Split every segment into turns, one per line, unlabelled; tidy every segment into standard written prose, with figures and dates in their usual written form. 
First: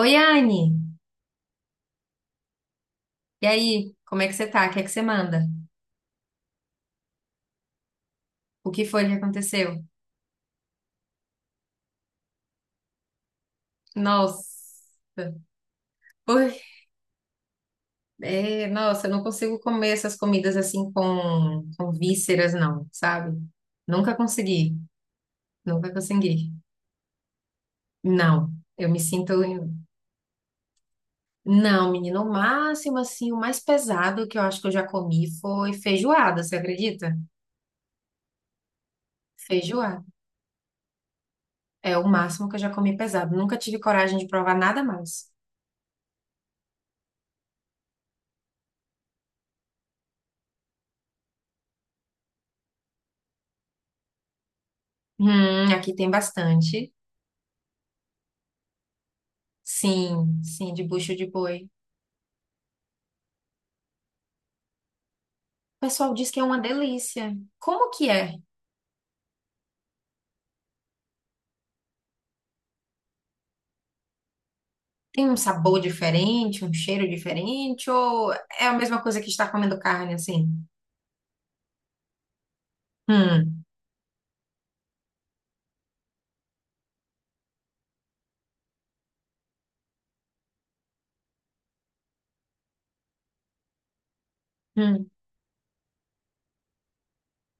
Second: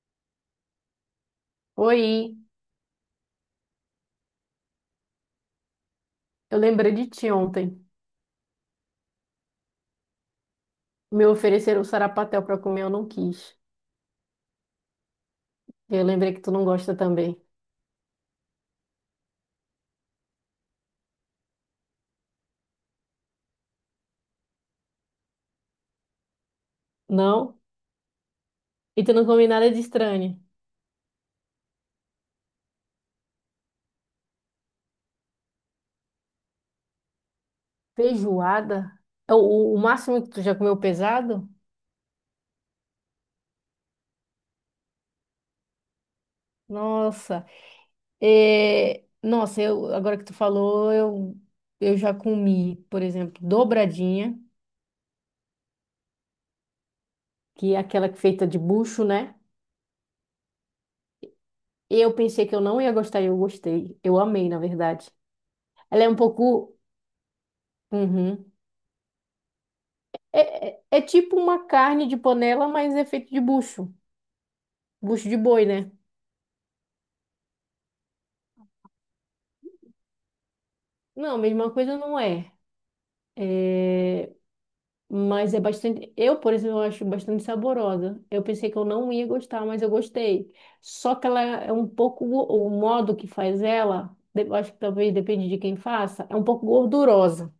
Oi, Anne!
Oi,
E aí, como é que você tá? O que é que você manda?
eu lembrei de ti ontem.
O que foi que aconteceu?
Me ofereceram sarapatel pra comer, eu não quis.
Nossa!
E eu lembrei que
Ui,
tu não gosta também.
é, nossa, eu não consigo comer essas comidas assim com vísceras, não, sabe? Nunca consegui, nunca consegui.
Não?
Não, eu me
E tu não
sinto.
come nada de estranho.
Não, menino, o máximo assim, o mais pesado que eu acho que eu já comi foi feijoada, você acredita?
Feijoada? É O, o
Feijoada.
máximo que tu já comeu pesado?
É o máximo que eu já comi pesado. Nunca tive coragem de provar nada mais.
Nossa. Nossa, agora que tu falou, eu já comi, por exemplo, dobradinha,
Aqui tem bastante.
que é aquela que é feita de bucho, né?
Sim, sim, de bucho de boi. O
E eu pensei que eu não ia gostar e eu gostei. Eu amei, na verdade. Ela é
pessoal
um
diz que é uma
pouco.
delícia. Como que é?
Uhum. É tipo uma carne de panela, mas é feito de bucho.
Tem
Bucho
um
de boi,
sabor
né?
diferente, um cheiro diferente, ou é a mesma coisa que estar comendo carne, assim?
Não, mesma coisa não é.
Hum,
É, Mas é bastante. Eu, por exemplo, eu acho bastante saborosa. Eu pensei que eu não ia gostar, mas eu gostei. Só que ela é um pouco. O modo que faz ela, eu acho que
hum,
talvez depende de quem faça, é um pouco gordurosa.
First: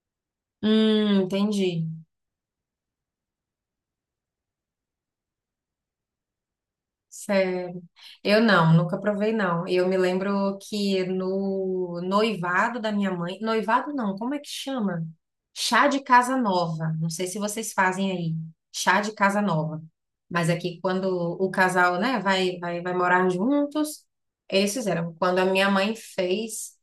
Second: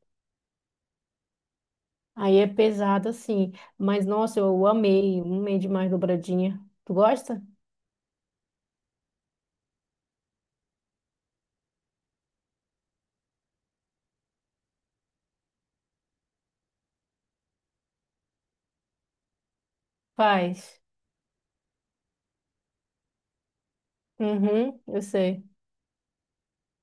hum, entendi.
Aí é pesada, sim. Mas nossa, eu amei. Amei demais dobradinha. Tu gosta?
Sério. Eu não, nunca provei, não. Eu me lembro que no noivado da minha mãe. Noivado não, como é que chama? Chá de casa nova. Não sei se vocês fazem aí. Chá de casa nova. Mas aqui,
Faz.
quando o casal, né, vai morar juntos, eles
Uhum, eu
fizeram. Quando a
sei.
minha mãe fez.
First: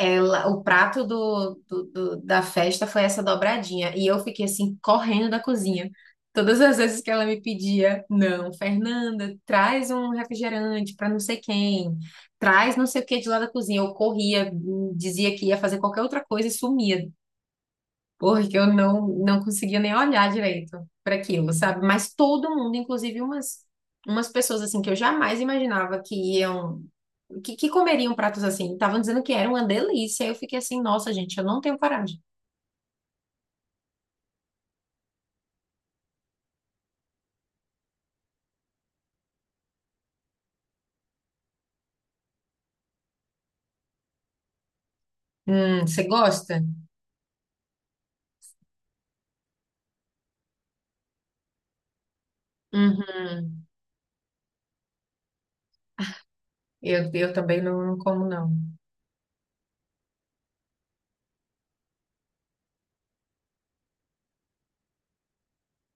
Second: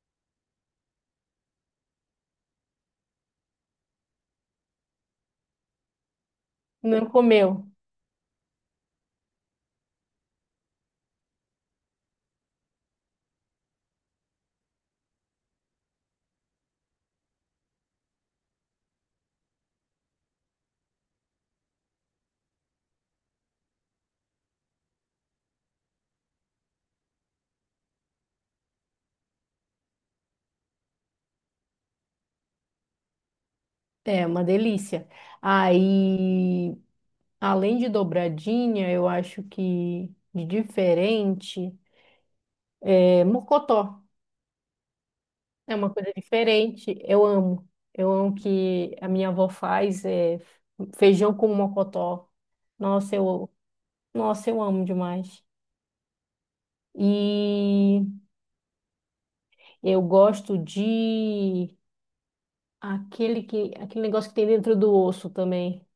Ela, o prato da festa foi essa dobradinha. E eu fiquei assim, correndo da cozinha. Todas as vezes
Não
que ela me
comeu.
pedia, não, Fernanda, traz um refrigerante para não sei quem, traz não sei o que de lá da cozinha. Eu corria, dizia que ia fazer qualquer outra coisa e sumia porque eu não, não conseguia nem olhar direito para aquilo, sabe? Mas todo mundo, inclusive umas, umas pessoas assim que eu jamais imaginava que iam, que comeriam pratos assim, estavam dizendo que era uma delícia. Aí eu fiquei assim, nossa, gente, eu não tenho coragem.
É uma delícia. Aí, além de dobradinha, eu acho que de diferente é mocotó. É uma
Você
coisa
gosta?
diferente. Eu amo. Eu amo que a minha avó faz é, feijão com mocotó. Nossa,
Uhum.
nossa, eu amo demais.
Eu também não
E
como, não.
eu gosto de aquele negócio que tem dentro do osso também.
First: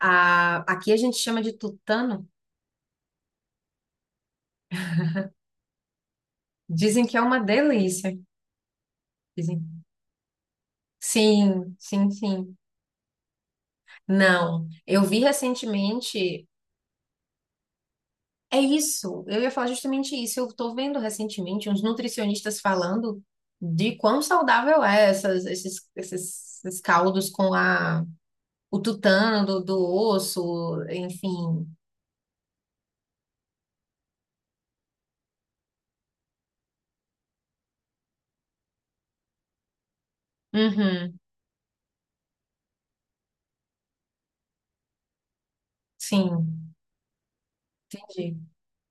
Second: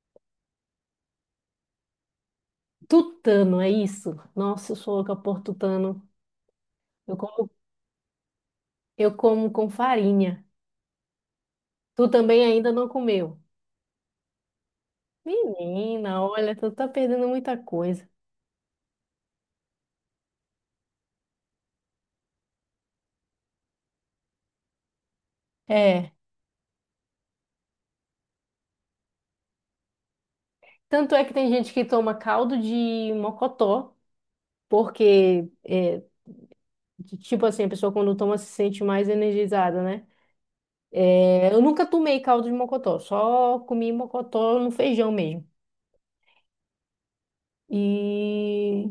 A, aqui a gente chama de tutano.
Tutano, é isso? Nossa, eu sou louca por tutano.
Dizem que
Eu
é uma
como
delícia.
Eu como
Dizem.
com farinha.
Sim,
Tu
sim,
também
sim.
ainda não comeu.
Não, eu vi
Menina,
recentemente.
olha, tu tá perdendo muita coisa.
É isso, eu ia falar justamente isso. Eu estou vendo recentemente uns nutricionistas falando de quão saudável é essas,
É.
esses caldos com o tutano do osso,
Tanto é que tem
enfim.
gente que toma caldo de mocotó, porque, tipo assim, a pessoa quando toma se sente mais energizada, né?
Uhum,
Eu nunca tomei caldo de mocotó, só comi mocotó no feijão mesmo.
sim, entendi.
E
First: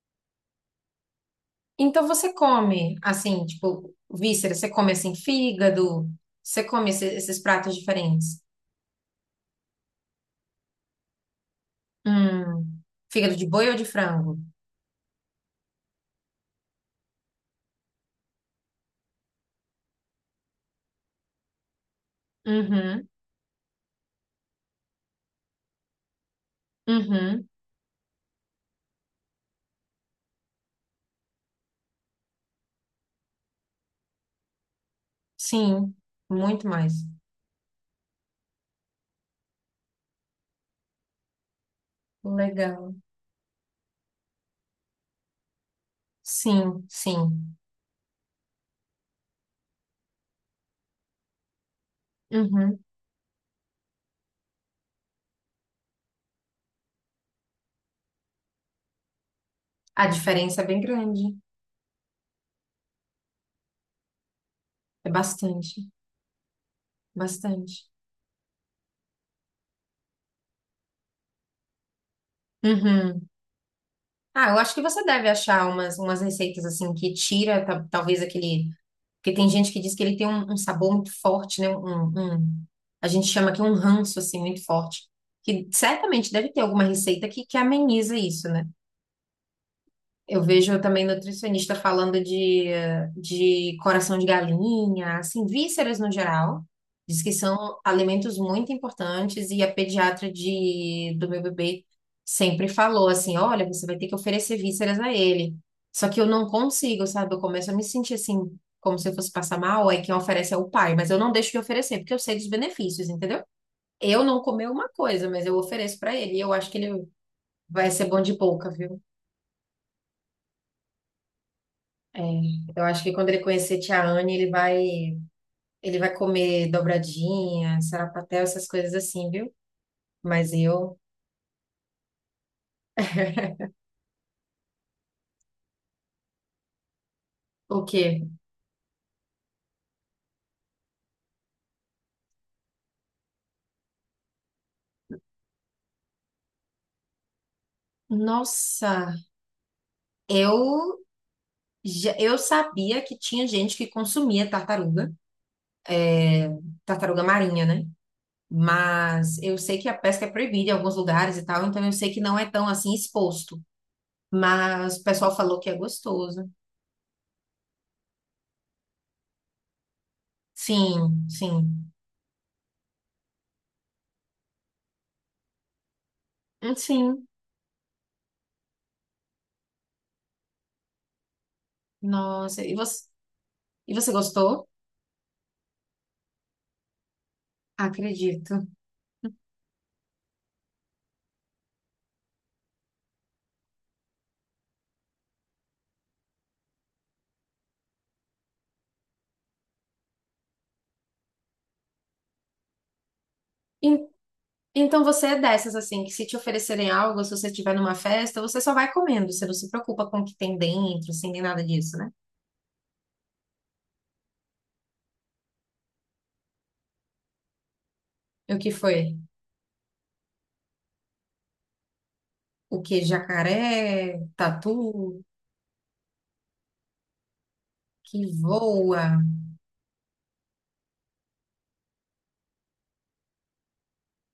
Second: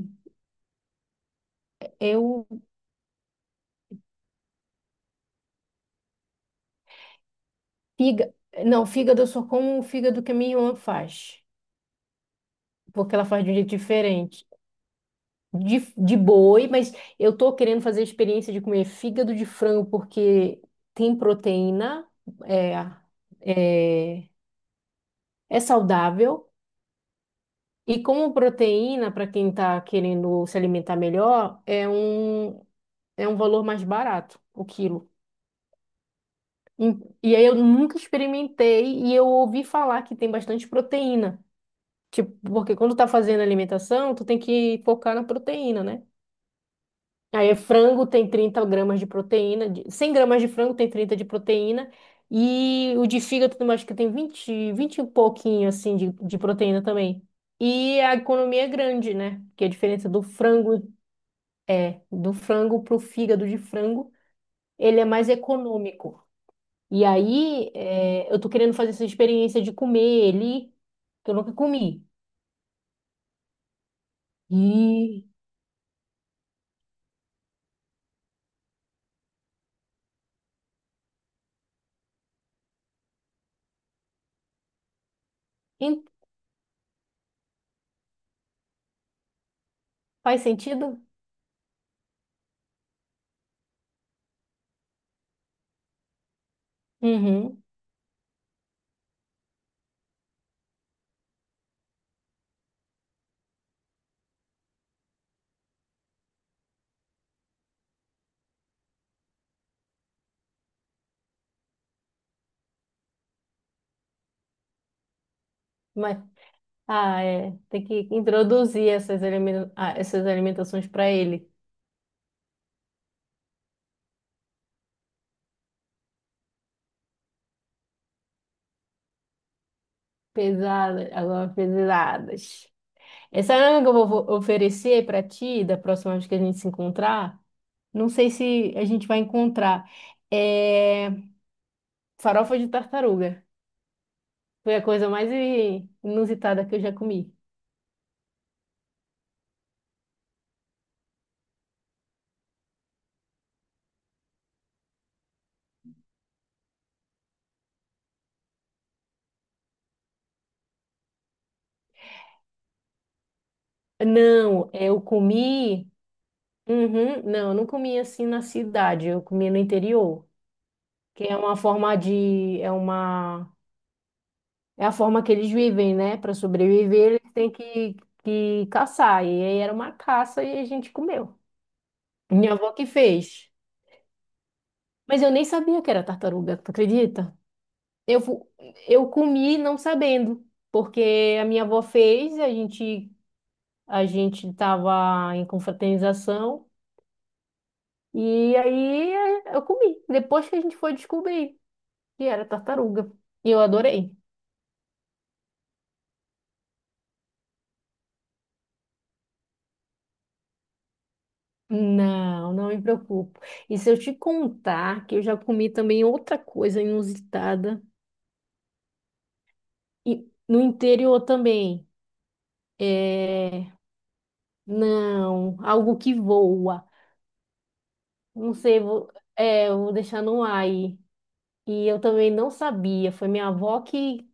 Então você
eu.
come assim, tipo, vísceras, você come assim, fígado, você come esses pratos
Figa,
diferentes.
não, fígado eu só como o fígado que a minha irmã faz,
Hum,
porque ela
fígado
faz
de
de um
boi
jeito
ou de frango?
diferente. De boi, mas eu tô querendo fazer a experiência de comer fígado de frango porque tem proteína, é,
Uhum,
é, é saudável.
uhum,
E como proteína, para quem está querendo se alimentar melhor, é um, valor mais barato o quilo.
sim, muito mais.
E aí eu nunca experimentei e eu ouvi falar que tem bastante proteína. Tipo, porque quando
Legal.
tá fazendo alimentação, tu tem que focar na proteína, né?
Sim,
Aí
sim.
frango tem 30 gramas de proteína, 100 gramas de frango tem 30 de proteína,
Uhum.
e o de fígado também acho que tem 20 20 e pouquinho assim de proteína também. E a economia é grande, né? Porque a
A
diferença do
diferença é bem
frango
grande.
é do frango pro fígado de frango, ele é
É
mais
bastante,
econômico. E aí
bastante.
eu tô querendo fazer essa experiência de comer ele, que eu nunca comi.
Uhum. Ah, eu acho que você
E,
deve achar umas, umas receitas assim que tira talvez aquele. Porque tem gente que diz que ele tem um, um sabor muito forte, né? Um- a gente chama aqui um ranço assim muito forte. Que
e
certamente deve ter alguma receita que ameniza isso, né?
faz
Eu vejo
sentido?
também nutricionista falando de coração de galinha, assim, vísceras no geral. Diz que
Uhum.
são alimentos muito importantes e a pediatra do meu bebê sempre falou assim, olha, você vai ter que oferecer vísceras a ele. Só que eu não consigo, sabe? Eu começo a me sentir assim, como se eu fosse passar mal, aí quem oferece é o pai, mas eu não deixo de oferecer, porque eu sei dos benefícios, entendeu? Eu não comer uma coisa, mas eu ofereço para
Mas.
ele, e eu acho que ele
Ah, é. Tem
vai ser
que
bom de boca,
introduzir
viu?
essas, essas alimentações para ele.
É, eu acho que quando ele conhecer Tia Anne, ele vai comer dobradinha, sarapatel, essas coisas assim, viu? Mas eu,
Pesadas, agora pesadas. Essa é uma que eu vou oferecer para ti, da próxima vez que a gente se encontrar.
o
Não
quê?
sei se a gente vai encontrar. É farofa de tartaruga. Foi a coisa mais inusitada que eu já comi.
Nossa, eu já, eu sabia que tinha gente que consumia tartaruga, tartaruga marinha, né? Mas eu sei que a pesca é proibida em alguns lugares e tal, então eu sei que não é tão assim exposto.
Não,
Mas
eu
o pessoal falou que é
comi.
gostoso.
Uhum, não, eu não comi assim na cidade, eu comi no interior, que
Sim,
é uma
sim.
forma de, é uma é a forma que eles vivem, né? Para sobreviver,
Sim.
eles têm que caçar. E aí era uma caça e a gente comeu. Minha
Nossa,
avó que fez.
e você gostou?
Mas eu nem sabia que era tartaruga, tu acredita? Eu, fu-
Acredito.
eu comi não sabendo, porque a minha avó fez, a gente tava em confraternização e aí eu comi. Depois que a gente foi descobrir que era tartaruga. E eu
E
adorei.
então você é dessas, assim, que se te oferecerem algo, se você estiver numa festa, você só vai comendo, você não se preocupa com o que tem dentro, assim, nem nada disso, né?
Não, não me preocupo. E se eu te contar que eu já comi também outra coisa inusitada
E o que foi?
e no interior também.
O que?
É...
Jacaré, tatu,
Não, algo que voa.
que
Não sei,
voa,
Eu vou deixar no ar aí. E eu também não sabia. Foi minha avó que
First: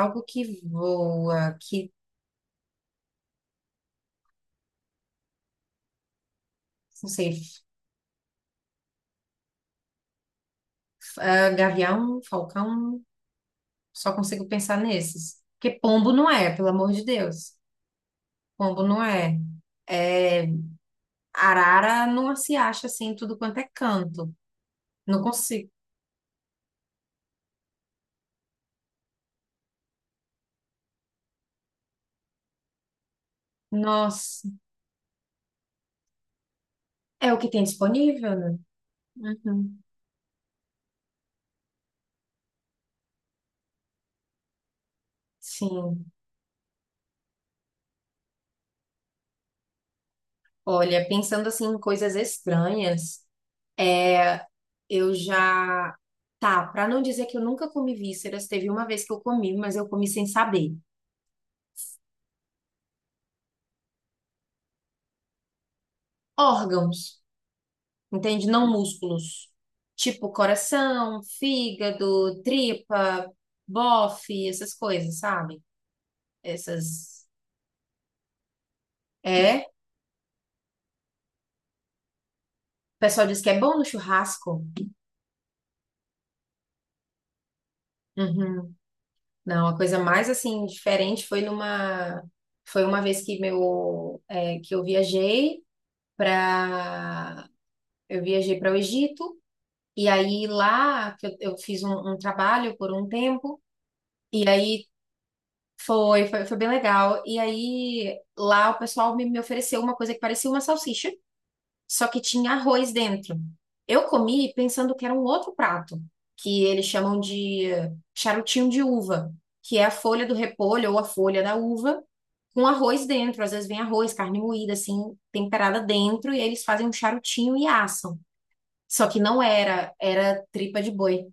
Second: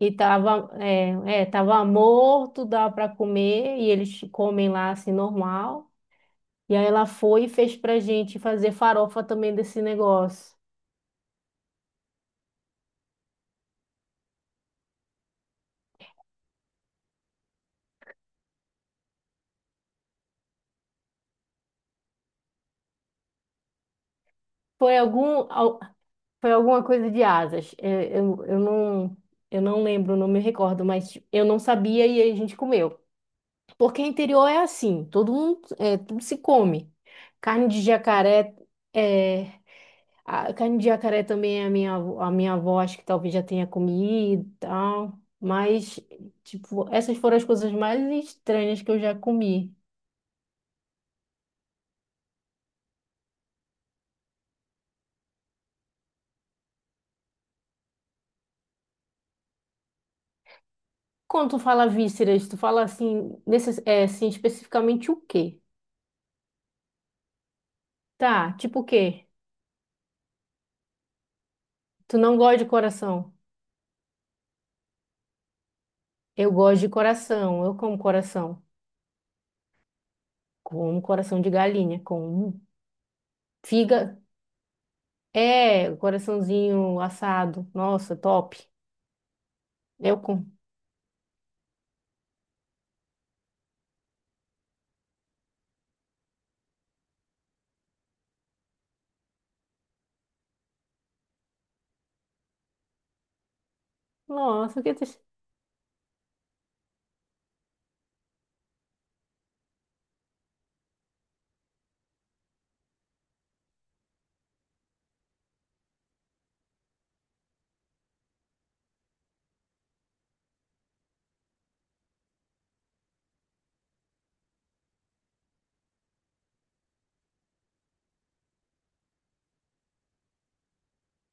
e
que
tava,
voa,
tava
que,
morto, dava para comer e eles comem lá assim normal. E aí ela
não sei,
foi e fez pra gente fazer farofa também desse negócio.
ah, gavião, falcão, só consigo pensar nesses. Porque pombo não é, pelo amor de Deus. Pombo não é. É, arara não se acha assim, em tudo quanto é canto.
Foi
Não
algum,
consigo.
al- Foi alguma coisa de asas. Não, eu não lembro, não me recordo, mas tipo, eu não sabia e aí a gente comeu. Porque interior
Nossa.
é assim, todo mundo, tudo se come.
É o que tem
Carne de
disponível,
jacaré,
né?
é,
Uhum.
a carne de jacaré também é a minha avó acho que talvez já tenha comido e tal. Mas,
Sim.
tipo, essas foram as coisas mais estranhas que eu já comi.
Olha, pensando assim em coisas estranhas, é, eu já. Tá, pra não dizer que eu nunca comi vísceras, teve uma vez que eu comi, mas eu comi sem saber.
Quando tu fala vísceras, tu fala assim, especificamente o quê?
Órgãos, entende?
Tá,
Não
tipo o quê?
músculos. Tipo coração,
Tu não
fígado,
gosta de
tripa,
coração?
bofe, essas coisas, sabe?
Eu gosto de
Essas.
coração, eu como coração.
É.
Como coração de galinha, com
O pessoal diz que é bom no
figa.
churrasco.
É, coraçãozinho assado. Nossa, top.
Uhum. Não, a coisa
Eu
mais
com.
assim diferente foi numa foi uma vez que para eu viajei para o Egito e aí lá que eu fiz um trabalho por um tempo e
Nossa,
aí
que triste.
foi, foi bem legal e aí lá o pessoal me ofereceu uma coisa que parecia uma salsicha só que tinha arroz dentro. Eu comi pensando que era um outro prato que eles chamam de charutinho de uva que é a folha do repolho ou a folha da uva com arroz dentro. Às vezes vem arroz, carne moída, assim, temperada dentro, e eles fazem um charutinho e assam. Só que não era, era tripa de boi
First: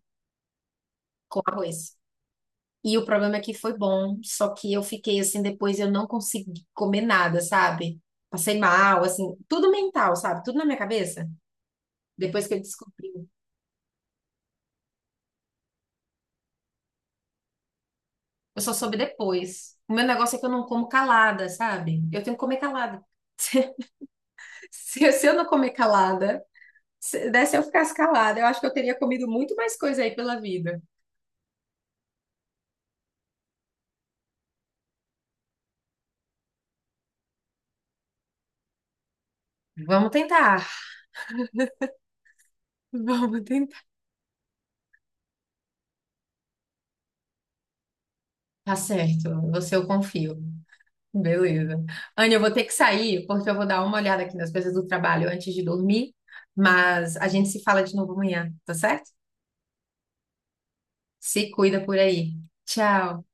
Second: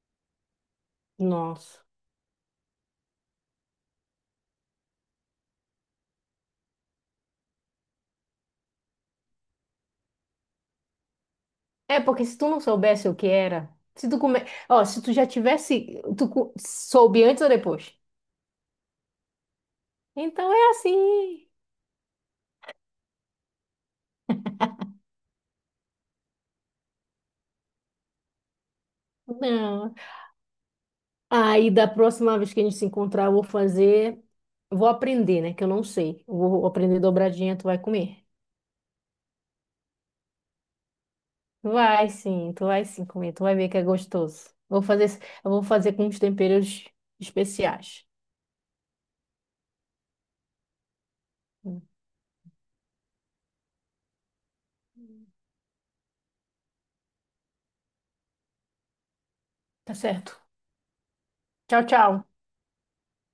com
Nossa.
arroz. E o problema é que foi bom, só que eu fiquei assim, depois eu não consegui comer nada, sabe? Passei mal, assim, tudo mental, sabe? Tudo na minha cabeça.
É, porque se
Depois
tu
que eu
não
descobri.
soubesse o que era, se tu come... Ó, se tu já tivesse, tu soube antes ou depois?
Eu só soube depois. O meu negócio é que eu
Então
não
é
como calada,
assim.
sabe? Eu tenho que comer calada. Se eu não comer calada, se desse eu ficasse calada, eu acho que eu teria comido muito mais
Não.
coisa aí pela vida.
Aí da próxima vez que a gente se encontrar, eu vou fazer, vou aprender, né, que eu não sei. Eu vou aprender dobradinha, tu vai comer.
Vamos tentar.
Tu vai sim, tu vai sim comer,
Vamos
tu vai ver que
tentar.
é gostoso. Eu vou fazer com uns temperos especiais.
Tá certo, você eu confio. Beleza. Anne, eu vou ter que sair porque eu vou dar uma olhada aqui nas coisas do trabalho antes de dormir, mas a gente se fala de novo amanhã, tá certo?
Tá certo.
Se
Tchau,
cuida por
tchau.
aí. Tchau.